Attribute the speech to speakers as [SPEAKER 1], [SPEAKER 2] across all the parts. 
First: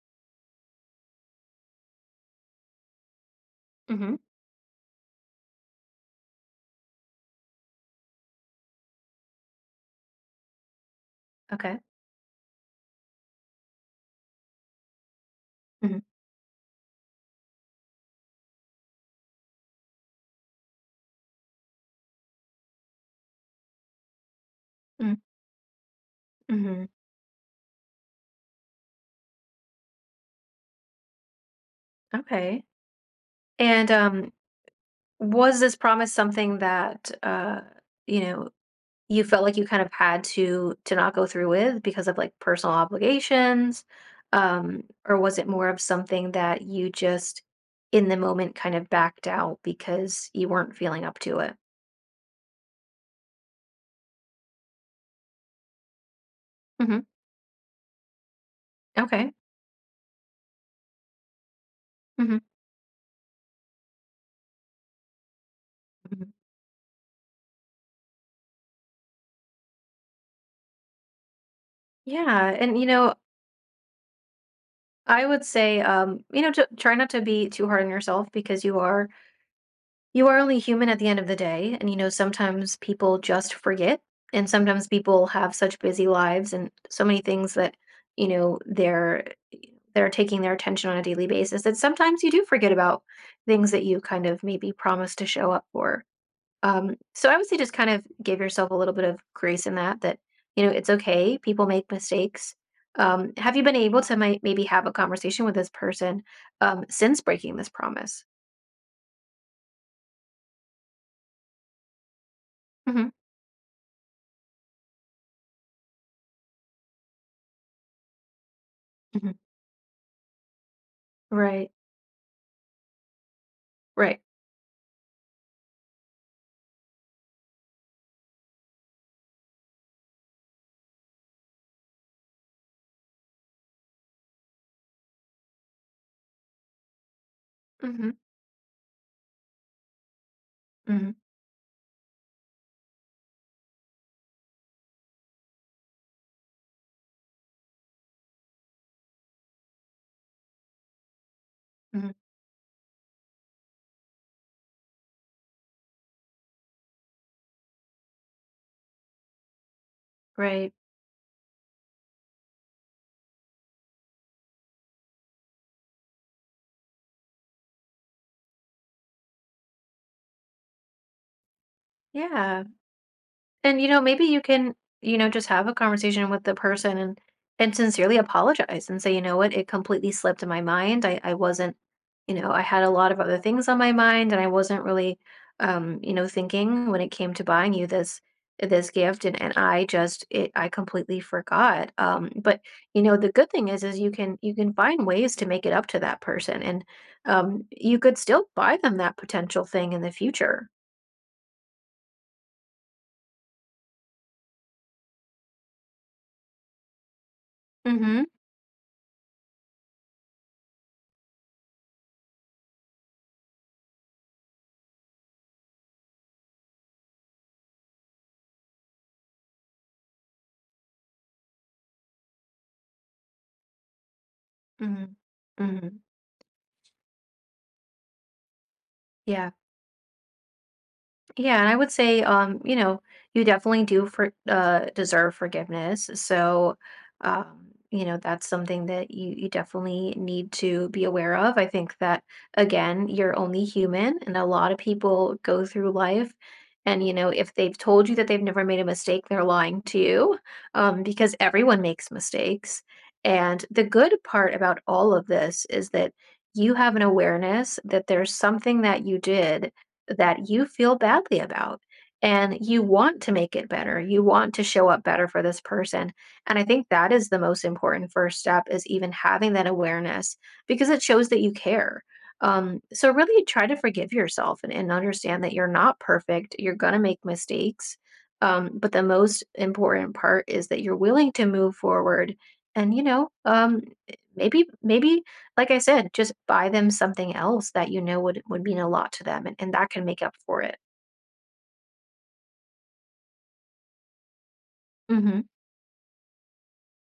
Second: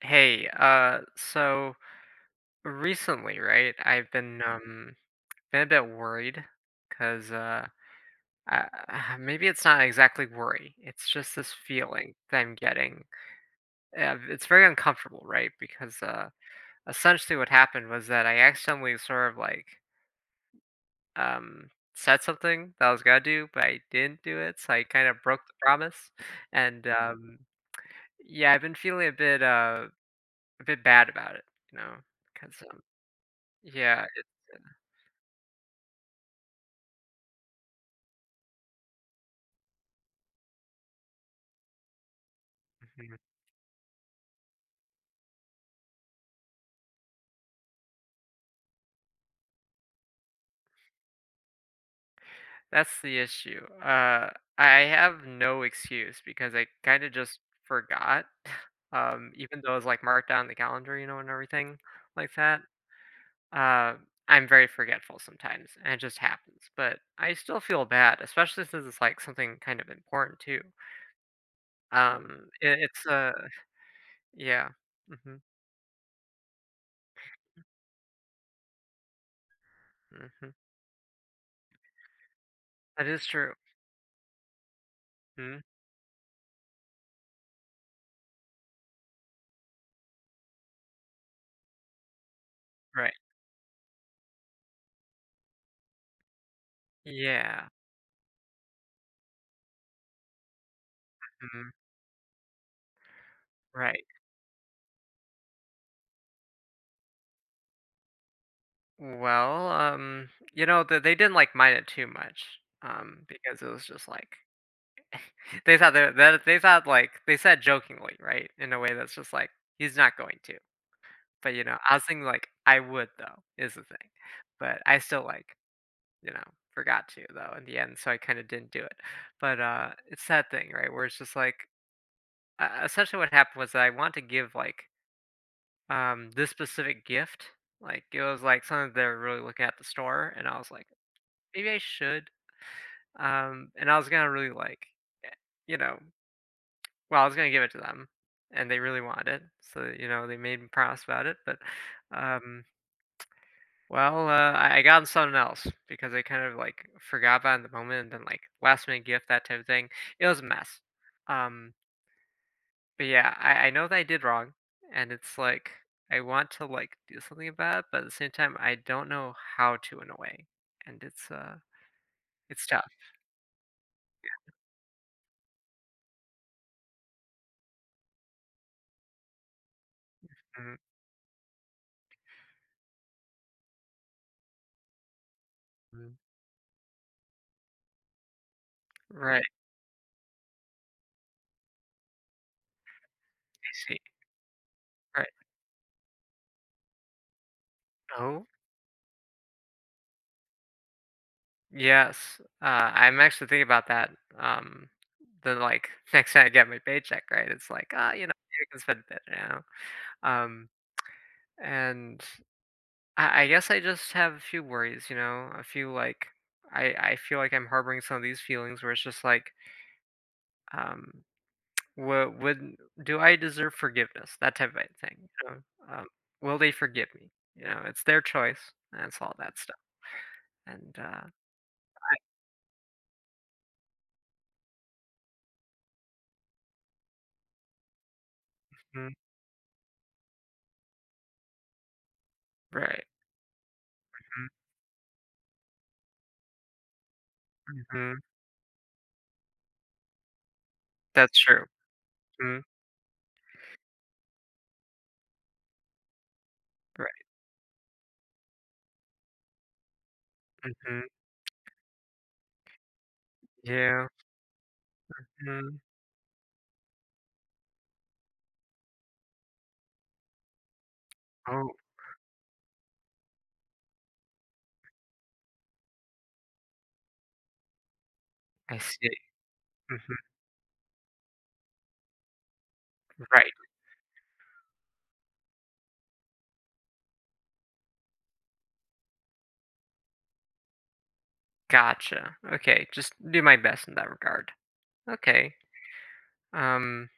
[SPEAKER 1] Hey, so recently, right, I've
[SPEAKER 2] Mhm.
[SPEAKER 1] been been a bit worried because I, maybe it's not exactly worry. It's just this
[SPEAKER 2] Okay.
[SPEAKER 1] feeling that I'm getting. It's very uncomfortable, right? Because
[SPEAKER 2] Mhm.
[SPEAKER 1] uh essentially what happened was that I accidentally sort of like said something that I was gonna do, but I didn't do it, so I kind
[SPEAKER 2] Mm,
[SPEAKER 1] of broke the promise.
[SPEAKER 2] mhm.
[SPEAKER 1] And yeah, I've been feeling a bit a bit bad about it, you know, because
[SPEAKER 2] Okay.
[SPEAKER 1] um
[SPEAKER 2] And,
[SPEAKER 1] yeah.
[SPEAKER 2] um, was this promise something that, you know, you felt like you kind of had to not go through with because of, like, personal
[SPEAKER 1] Mhm.
[SPEAKER 2] obligations? Or was it more of something that you just, in the moment, kind of backed out because you weren't feeling up to it?
[SPEAKER 1] That's the issue. I have no excuse because I
[SPEAKER 2] Mhm.
[SPEAKER 1] kind of just forgot.
[SPEAKER 2] Okay.
[SPEAKER 1] Even though it's like marked down in the calendar, you know, and everything like
[SPEAKER 2] Mhm.
[SPEAKER 1] that. Uh, I'm very forgetful sometimes, and it just
[SPEAKER 2] Mhm.
[SPEAKER 1] happens. But I still feel bad, especially since it's like something kind of important too.
[SPEAKER 2] Yeah,
[SPEAKER 1] Um,
[SPEAKER 2] and,
[SPEAKER 1] it,
[SPEAKER 2] you
[SPEAKER 1] it's
[SPEAKER 2] know,
[SPEAKER 1] uh, yeah,
[SPEAKER 2] I
[SPEAKER 1] mm-hmm,
[SPEAKER 2] would say, you know, to try not to be too hard on yourself, because you are
[SPEAKER 1] mm-hmm.
[SPEAKER 2] only human at the end of the day, and you know sometimes
[SPEAKER 1] That
[SPEAKER 2] people
[SPEAKER 1] is
[SPEAKER 2] just
[SPEAKER 1] true.
[SPEAKER 2] forget, and sometimes people have
[SPEAKER 1] Mhm.
[SPEAKER 2] such busy lives and so many things that you know they're taking their attention on a daily basis, that sometimes you do forget about
[SPEAKER 1] Right.
[SPEAKER 2] things that you kind of maybe promised to show up for. So I would say
[SPEAKER 1] Yeah.
[SPEAKER 2] just kind of give yourself a little bit of grace in that, you know, it's okay, people
[SPEAKER 1] Mhm.
[SPEAKER 2] make mistakes. Have you been able
[SPEAKER 1] Right.
[SPEAKER 2] to maybe have a conversation with this person, since breaking this promise?
[SPEAKER 1] Well, you know, th they didn't, like, mind it too much,
[SPEAKER 2] Hmm.
[SPEAKER 1] because it was just, like they thought, like they said jokingly, right, in a way that's just,
[SPEAKER 2] Hmm.
[SPEAKER 1] like, "He's not going to." But, you
[SPEAKER 2] Right.
[SPEAKER 1] know, I was thinking, like, "I would, though," is the thing.
[SPEAKER 2] Right.
[SPEAKER 1] But I still, like, you know, forgot to, though, in the end, so I kinda didn't do it. But it's that thing, right, where it's just, like essentially what happened was that I want to give, like, this specific gift. Like,
[SPEAKER 2] Mhm,
[SPEAKER 1] it was, like, something they were really looking at the store, and I was like,
[SPEAKER 2] mhm,
[SPEAKER 1] "Maybe I should." And I was gonna really like, eh, you know, well, I was gonna give it to them, and they really wanted it, so you know they made me promise about it. But
[SPEAKER 2] mhm.
[SPEAKER 1] um, well, uh, I, I got 'em something else because I kind of like forgot about it in the moment, and then like last minute gift, that type of thing. It was a
[SPEAKER 2] Right.
[SPEAKER 1] mess. Um, but yeah, I know that I did wrong, and it's like I want to like do something about it, but at the same time, I don't know how to in a way, and
[SPEAKER 2] Yeah,
[SPEAKER 1] it's tough.
[SPEAKER 2] and, maybe you can, just have a conversation with the person and sincerely apologize and say, "You know what? It completely slipped in my
[SPEAKER 1] Mhm.
[SPEAKER 2] mind. I wasn't, you know, I had a lot of other things on my mind, and I wasn't really, you know, thinking when it came to buying you this gift, and
[SPEAKER 1] Right,
[SPEAKER 2] and I just it I completely forgot." But, you know, the good thing
[SPEAKER 1] I
[SPEAKER 2] is,
[SPEAKER 1] see.
[SPEAKER 2] you can find
[SPEAKER 1] Right.
[SPEAKER 2] ways to make it up to that person, and, you could still
[SPEAKER 1] No.
[SPEAKER 2] buy them that potential thing in the future.
[SPEAKER 1] Yes, I'm actually thinking about that, um, the, like, next time I get my paycheck, right, it's like, "Ah,
[SPEAKER 2] Mhm,
[SPEAKER 1] you know, maybe I can spend it," you know? Um, and I guess I just have a few worries, you know? A few like I feel like I'm harboring some of these feelings where it's just like, um, would do I deserve forgiveness? That type of
[SPEAKER 2] mhm,
[SPEAKER 1] thing, you know?
[SPEAKER 2] mhm.
[SPEAKER 1] Um, will they forgive me? You know, it's their choice, and it's all
[SPEAKER 2] Yeah.
[SPEAKER 1] that stuff, and
[SPEAKER 2] Yeah, and I would say, you know, you definitely do for deserve forgiveness. So, you know, that's something that
[SPEAKER 1] mm,
[SPEAKER 2] you definitely need to be aware of. I think that,
[SPEAKER 1] right,
[SPEAKER 2] again, you're only human, and a lot of people go through life, and, you know, if they've
[SPEAKER 1] mhm,
[SPEAKER 2] told you
[SPEAKER 1] mhm,
[SPEAKER 2] that they've never made a mistake, they're lying to you, because
[SPEAKER 1] that's true,
[SPEAKER 2] everyone makes
[SPEAKER 1] mhm,
[SPEAKER 2] mistakes. And the good part about all of this is that you have an
[SPEAKER 1] right.
[SPEAKER 2] awareness that there's something that you did that you feel
[SPEAKER 1] Mhm.
[SPEAKER 2] badly about, and you want to make it better.
[SPEAKER 1] Yeah.
[SPEAKER 2] You want to show up better for this
[SPEAKER 1] Mm.
[SPEAKER 2] person. And I think that is the most important first step, is even having that awareness, because it shows that you
[SPEAKER 1] Oh,
[SPEAKER 2] care. So really try to forgive yourself and understand that you're not perfect. You're going to make mistakes.
[SPEAKER 1] I
[SPEAKER 2] But the
[SPEAKER 1] see.
[SPEAKER 2] most important
[SPEAKER 1] Mhm.
[SPEAKER 2] part is that you're willing to move forward and, you know,
[SPEAKER 1] Right.
[SPEAKER 2] maybe like I said, just buy them something else that you know would mean a lot to them, and that can make up for it.
[SPEAKER 1] Gotcha. Okay. Just do my best in that regard.
[SPEAKER 2] Mhm.
[SPEAKER 1] Okay. Um,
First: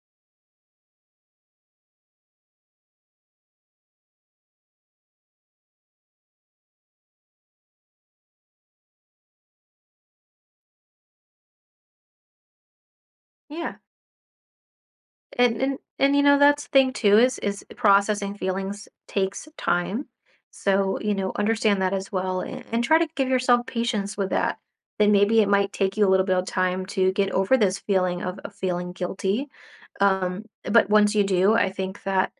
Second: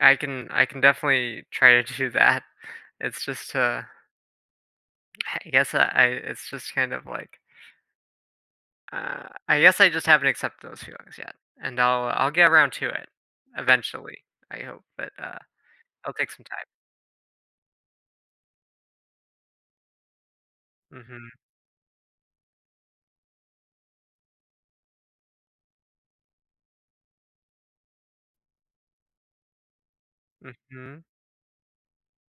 [SPEAKER 1] I can definitely try to do that. It's just I guess I it's just kind of like I guess I just haven't accepted those feelings yet, and I'll get around to it
[SPEAKER 2] Yeah.
[SPEAKER 1] eventually. I hope, but
[SPEAKER 2] And and
[SPEAKER 1] I'll
[SPEAKER 2] and, you
[SPEAKER 1] take
[SPEAKER 2] know,
[SPEAKER 1] some
[SPEAKER 2] that's
[SPEAKER 1] time.
[SPEAKER 2] the thing too, is processing feelings takes time. So, you
[SPEAKER 1] Mhm.
[SPEAKER 2] know, understand that as well, and try to give yourself patience with that. Then maybe it might take you a little bit of time to get over this feeling of feeling guilty. But
[SPEAKER 1] Mhm.
[SPEAKER 2] once you do, I think that,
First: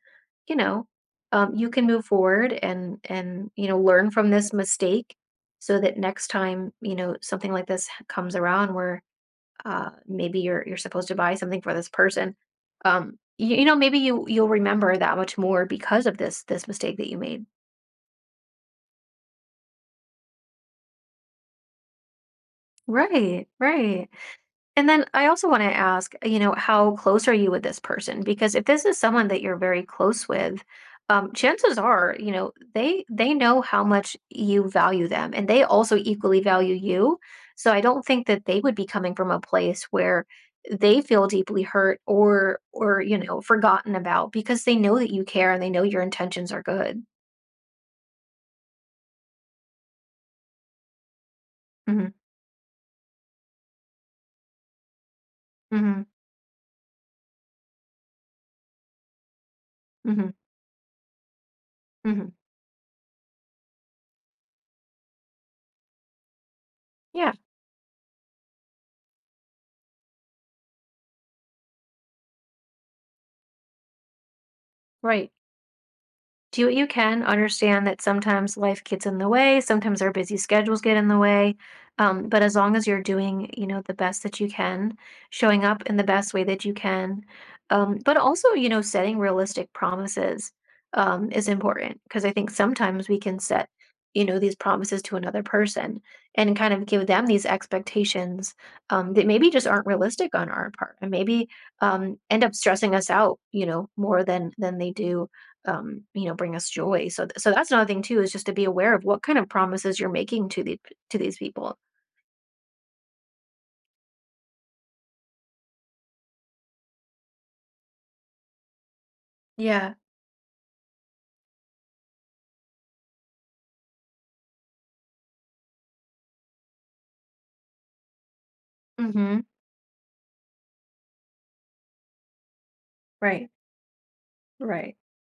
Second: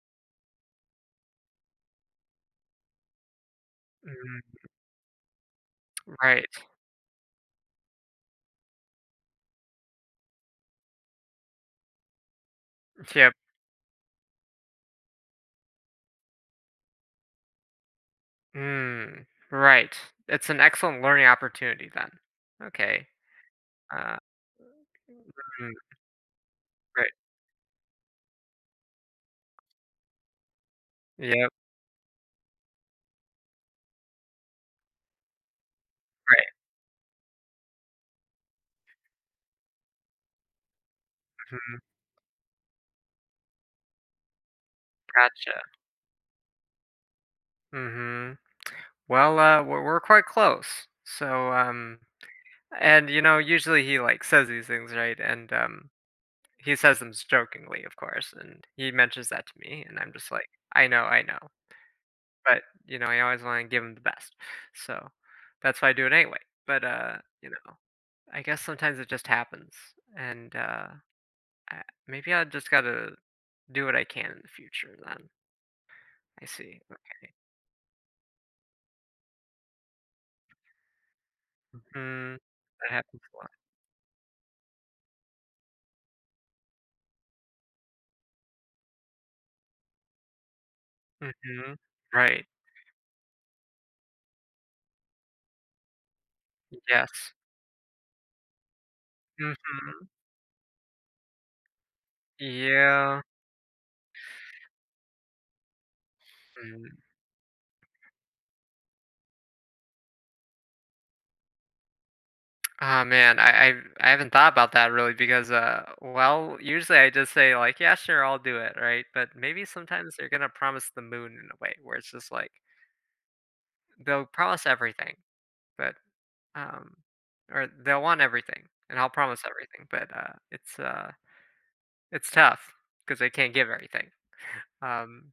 [SPEAKER 2] you know, you can move forward, and you know, learn from this
[SPEAKER 1] Mm-hmm.
[SPEAKER 2] mistake, so that next
[SPEAKER 1] Right.
[SPEAKER 2] time, you know, something like this comes around, where maybe you're supposed to buy something for this person,
[SPEAKER 1] Yep.
[SPEAKER 2] you, you know maybe you'll remember that much more because of this mistake that you made.
[SPEAKER 1] Mm, right. It's an excellent learning opportunity then. Okay.
[SPEAKER 2] Right, right.
[SPEAKER 1] Uh,
[SPEAKER 2] And then I also want to
[SPEAKER 1] mhm,
[SPEAKER 2] ask, you know, how
[SPEAKER 1] right.
[SPEAKER 2] close are you with this person? Because if this is someone that you're very close with,
[SPEAKER 1] Yep,
[SPEAKER 2] chances are, you know, they know how much you value them, and they also equally
[SPEAKER 1] right.
[SPEAKER 2] value you. So I don't think that they would be coming from a place where they feel deeply
[SPEAKER 1] Mhm,
[SPEAKER 2] hurt or, you know, forgotten about, because they know that you care
[SPEAKER 1] gotcha.
[SPEAKER 2] and they know your intentions are good.
[SPEAKER 1] Mhm. Well, we're quite close. So,
[SPEAKER 2] Mm-hmm,
[SPEAKER 1] and you know, usually he like says these things, right? And
[SPEAKER 2] mm-hmm,
[SPEAKER 1] He says them jokingly, of course, and he mentions that to me, and I'm
[SPEAKER 2] mm-hmm.
[SPEAKER 1] just like, I know,
[SPEAKER 2] Hmm.
[SPEAKER 1] but you know, I always want to give him the best, so that's why I do it anyway. But
[SPEAKER 2] Yeah,
[SPEAKER 1] You know, I guess sometimes it just happens, and. Uh, Maybe I just gotta do what I can in the future then.
[SPEAKER 2] right.
[SPEAKER 1] I
[SPEAKER 2] Do what
[SPEAKER 1] see.
[SPEAKER 2] you can. Understand that sometimes life gets in the way, sometimes our busy schedules get in the way.
[SPEAKER 1] Mhm.
[SPEAKER 2] But as long as
[SPEAKER 1] That
[SPEAKER 2] you're
[SPEAKER 1] happens a
[SPEAKER 2] doing,
[SPEAKER 1] lot.
[SPEAKER 2] you know, the best that you can, showing up in the best way that you can, but also, you know, setting realistic promises is
[SPEAKER 1] Mhm.
[SPEAKER 2] important, because I
[SPEAKER 1] Right.
[SPEAKER 2] think sometimes we can set, you know, these promises to another person and kind of give them
[SPEAKER 1] Yes.
[SPEAKER 2] these expectations, that maybe just aren't
[SPEAKER 1] Mhm.
[SPEAKER 2] realistic on our part, and maybe end up stressing us
[SPEAKER 1] Yeah.
[SPEAKER 2] out, you know, more than they do, you know, bring us
[SPEAKER 1] Mm.
[SPEAKER 2] joy. So that's another thing too, is just to be aware of what kind of promises you're making to these people.
[SPEAKER 1] Oh man, I haven't thought about that really because well usually I just say like yeah sure I'll do it right but maybe
[SPEAKER 2] Yeah.
[SPEAKER 1] sometimes they're gonna promise the moon in a way where it's just like they'll promise everything but um or they'll want everything and I'll
[SPEAKER 2] Mm-hmm.
[SPEAKER 1] promise everything but it's tough because they
[SPEAKER 2] Right.
[SPEAKER 1] can't give everything.
[SPEAKER 2] Right.
[SPEAKER 1] Um,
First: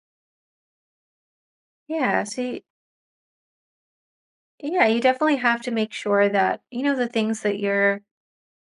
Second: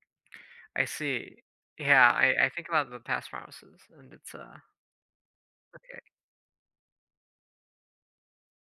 [SPEAKER 1] I see. Yeah,
[SPEAKER 2] Yeah,
[SPEAKER 1] I
[SPEAKER 2] see,
[SPEAKER 1] think about the past promises, and
[SPEAKER 2] yeah, you definitely have to make
[SPEAKER 1] okay.
[SPEAKER 2] sure that you know the things that you're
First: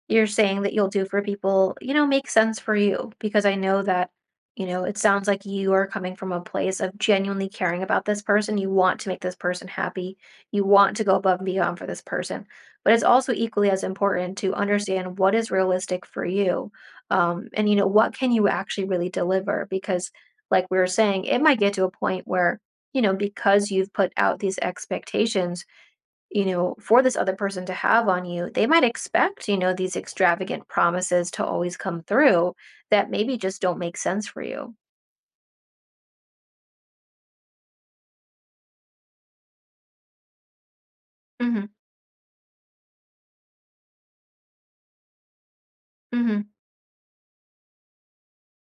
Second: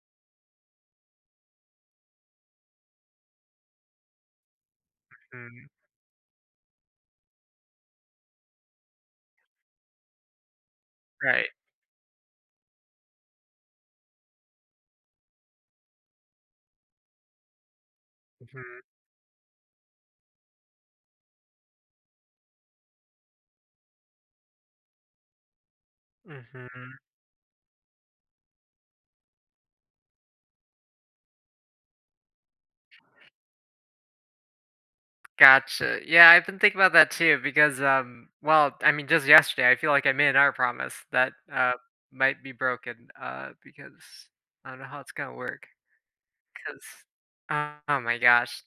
[SPEAKER 2] you're saying that you'll do for people, you know, makes sense for you, because I know that, you know, it sounds like
[SPEAKER 1] Mm,
[SPEAKER 2] you are coming from a place of genuinely caring about this person. You want to make this person happy. You want to go above and
[SPEAKER 1] right.
[SPEAKER 2] beyond for this person. But it's also equally as important to understand what is realistic for you. And, you know, what can you
[SPEAKER 1] Mhm,
[SPEAKER 2] actually really deliver? Because, like we were saying, it might get to a point where, you know, because you've put out these expectations, you
[SPEAKER 1] mhm.
[SPEAKER 2] know, for this other person to have on you, they might expect, you know, these extravagant promises to always come through that maybe just don't make sense for you.
[SPEAKER 1] Gotcha. Yeah, I've been thinking about that too because, well, I mean, just yesterday, I feel like I made another promise that,
[SPEAKER 2] Hmm.
[SPEAKER 1] might be broken, because I don't know how it's gonna work.
[SPEAKER 2] Hmm.
[SPEAKER 1] 'Cause oh my gosh.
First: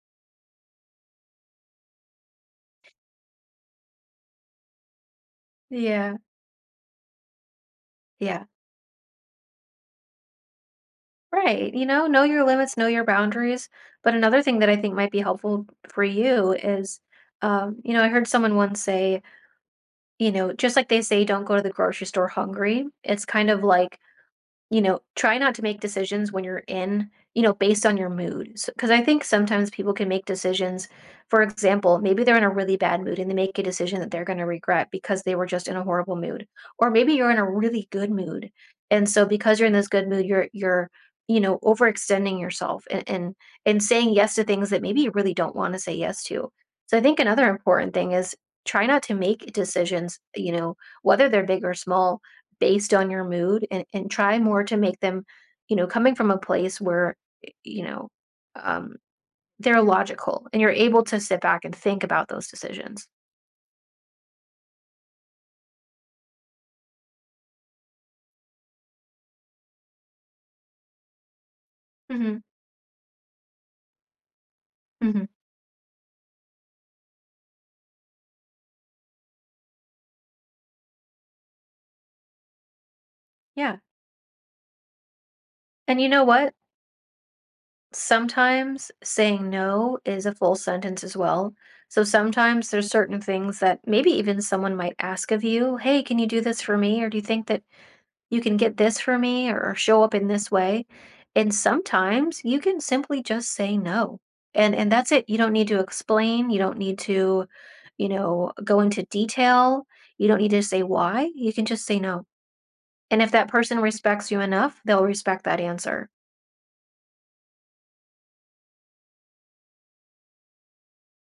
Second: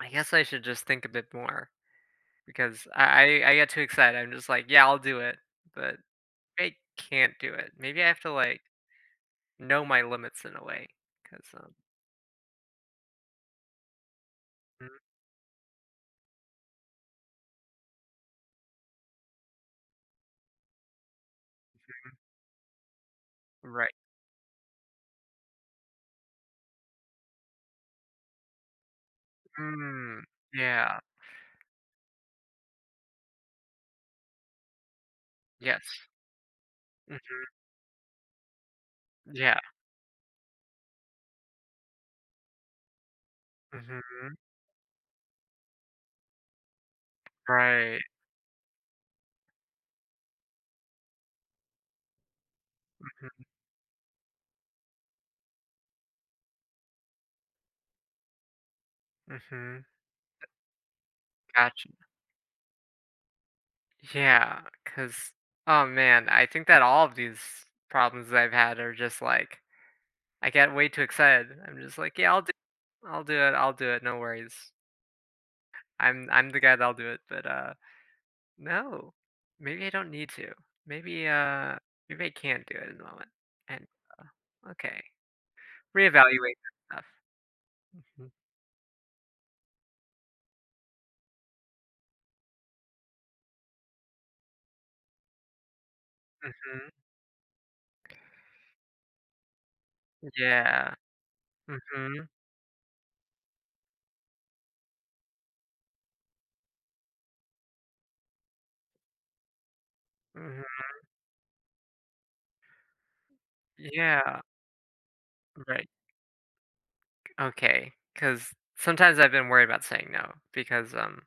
[SPEAKER 1] I guess I should just think a bit more because I get too excited. I'm just like, "Yeah, I'll do it," but
[SPEAKER 2] Yeah,
[SPEAKER 1] I can't do it. Maybe I have to,
[SPEAKER 2] yeah,
[SPEAKER 1] like, know my limits in a way, 'cause,
[SPEAKER 2] right.
[SPEAKER 1] um
[SPEAKER 2] You know your limits, know your boundaries. But another thing that I
[SPEAKER 1] mm,
[SPEAKER 2] think might be helpful for you is, you know, I heard someone once say, you know, just like they say, don't go to the grocery store hungry. It's kind of
[SPEAKER 1] right.
[SPEAKER 2] like. You know, try not to make decisions when you know, based on your mood. Because I think sometimes people can
[SPEAKER 1] Mm,
[SPEAKER 2] make decisions.
[SPEAKER 1] yeah.
[SPEAKER 2] For example, maybe they're in a really bad mood, and they make a decision that they're gonna regret because they were just in
[SPEAKER 1] Yes.
[SPEAKER 2] a horrible mood. Or maybe you're in
[SPEAKER 1] Mhm.
[SPEAKER 2] a really good mood, and so because
[SPEAKER 1] Yeah.
[SPEAKER 2] you're in this good mood, you're, you know, overextending yourself, and saying yes
[SPEAKER 1] Mhm.
[SPEAKER 2] to things that maybe you really don't wanna say yes to. So I think another important
[SPEAKER 1] Right.
[SPEAKER 2] thing is, try not to make decisions, you know, whether they're big or small, based on your
[SPEAKER 1] Mhm.
[SPEAKER 2] mood, and try more to make them, you know, coming from a place where, you know, um, they're
[SPEAKER 1] Mhm.
[SPEAKER 2] logical and you're able to sit back and
[SPEAKER 1] Gotcha.
[SPEAKER 2] think about those decisions.
[SPEAKER 1] Yeah, 'cause oh, man, I think that all of these problems that I've had are just, like I get way too excited. I'm just like, "Yeah,
[SPEAKER 2] Hmm.
[SPEAKER 1] I'll do it, no worries.
[SPEAKER 2] Hmm.
[SPEAKER 1] I'm the guy that'll do it," but, No. Maybe I don't need to. Maybe, uh, Maybe I can do it in the moment.
[SPEAKER 2] Yeah.
[SPEAKER 1] And okay,
[SPEAKER 2] And you know what?
[SPEAKER 1] reevaluate that stuff. Mhm.
[SPEAKER 2] Sometimes saying no is a full sentence as well. So sometimes there's certain things that maybe even someone might ask of you. Hey, can you do this for
[SPEAKER 1] Mhm.
[SPEAKER 2] me? Or do you think that you can get this for me or show up in this way?
[SPEAKER 1] Yeah.
[SPEAKER 2] And
[SPEAKER 1] Mhm.
[SPEAKER 2] sometimes you can simply just say no. And that's it. You don't need to explain, you don't need to, you know, go into detail. You don't need to
[SPEAKER 1] Mhm.
[SPEAKER 2] say why. You can just say no. And if that person respects you
[SPEAKER 1] Yeah.
[SPEAKER 2] enough, they'll respect that
[SPEAKER 1] Right.
[SPEAKER 2] answer.
[SPEAKER 1] Okay. Because sometimes I've been worried about saying no because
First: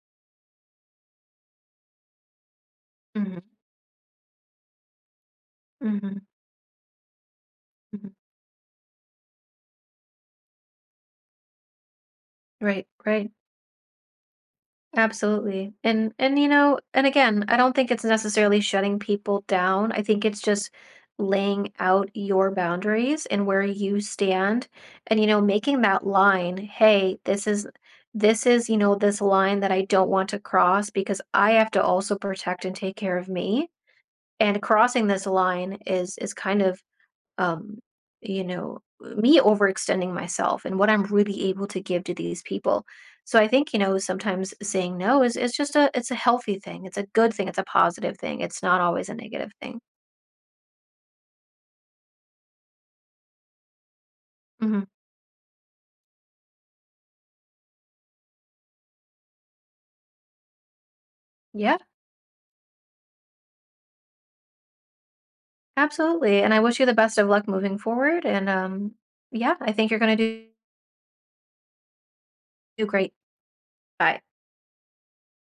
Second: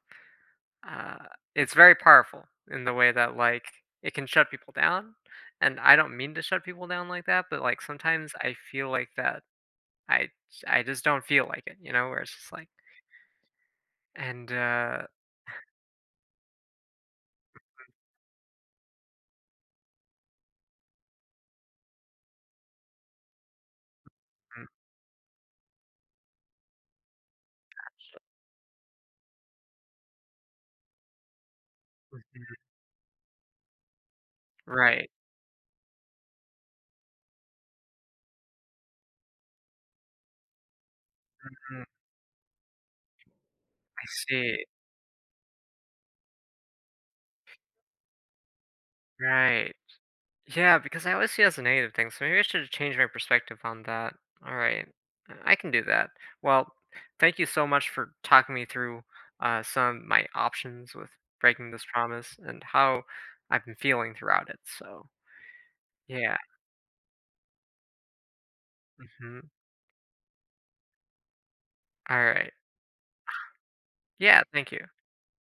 [SPEAKER 1] uh it's very powerful in the way that
[SPEAKER 2] Mhm.
[SPEAKER 1] like it can shut people down, and I don't
[SPEAKER 2] Mhm.
[SPEAKER 1] mean to shut people down like that, but like
[SPEAKER 2] Mhm.
[SPEAKER 1] sometimes I feel like that I I just don't feel like it, you know, where it's just like
[SPEAKER 2] Right, right.
[SPEAKER 1] and
[SPEAKER 2] Absolutely. And you know, and again, I don't think it's necessarily shutting people down. I think it's just laying out your boundaries and where you stand, and, you know, making that line, hey, this is, you know, this line that I don't want to cross, because I have to also
[SPEAKER 1] Mhm.
[SPEAKER 2] protect and take care of me. And crossing
[SPEAKER 1] Right.
[SPEAKER 2] this line is kind of, um, you know, me overextending myself and what I'm really able to
[SPEAKER 1] Mm,
[SPEAKER 2] give to these people. So I think, you know,
[SPEAKER 1] I
[SPEAKER 2] sometimes
[SPEAKER 1] see.
[SPEAKER 2] saying no is it's just a it's a healthy thing. It's a good thing. It's a positive thing. It's not always a negative
[SPEAKER 1] Right.
[SPEAKER 2] thing.
[SPEAKER 1] Yeah, because I always see it as a negative thing, so maybe I should change my perspective on that. All
[SPEAKER 2] Hmm.
[SPEAKER 1] right. I can do that. Well, thank you so much for talking me through some of my options with breaking
[SPEAKER 2] Yeah,
[SPEAKER 1] this promise and how I've been feeling throughout it. So, yeah.
[SPEAKER 2] absolutely. And I wish you the best of luck moving forward. And
[SPEAKER 1] Hmm.
[SPEAKER 2] yeah, I think you're gonna do,
[SPEAKER 1] All right.
[SPEAKER 2] do great. Bye.
[SPEAKER 1] Yeah, thank you.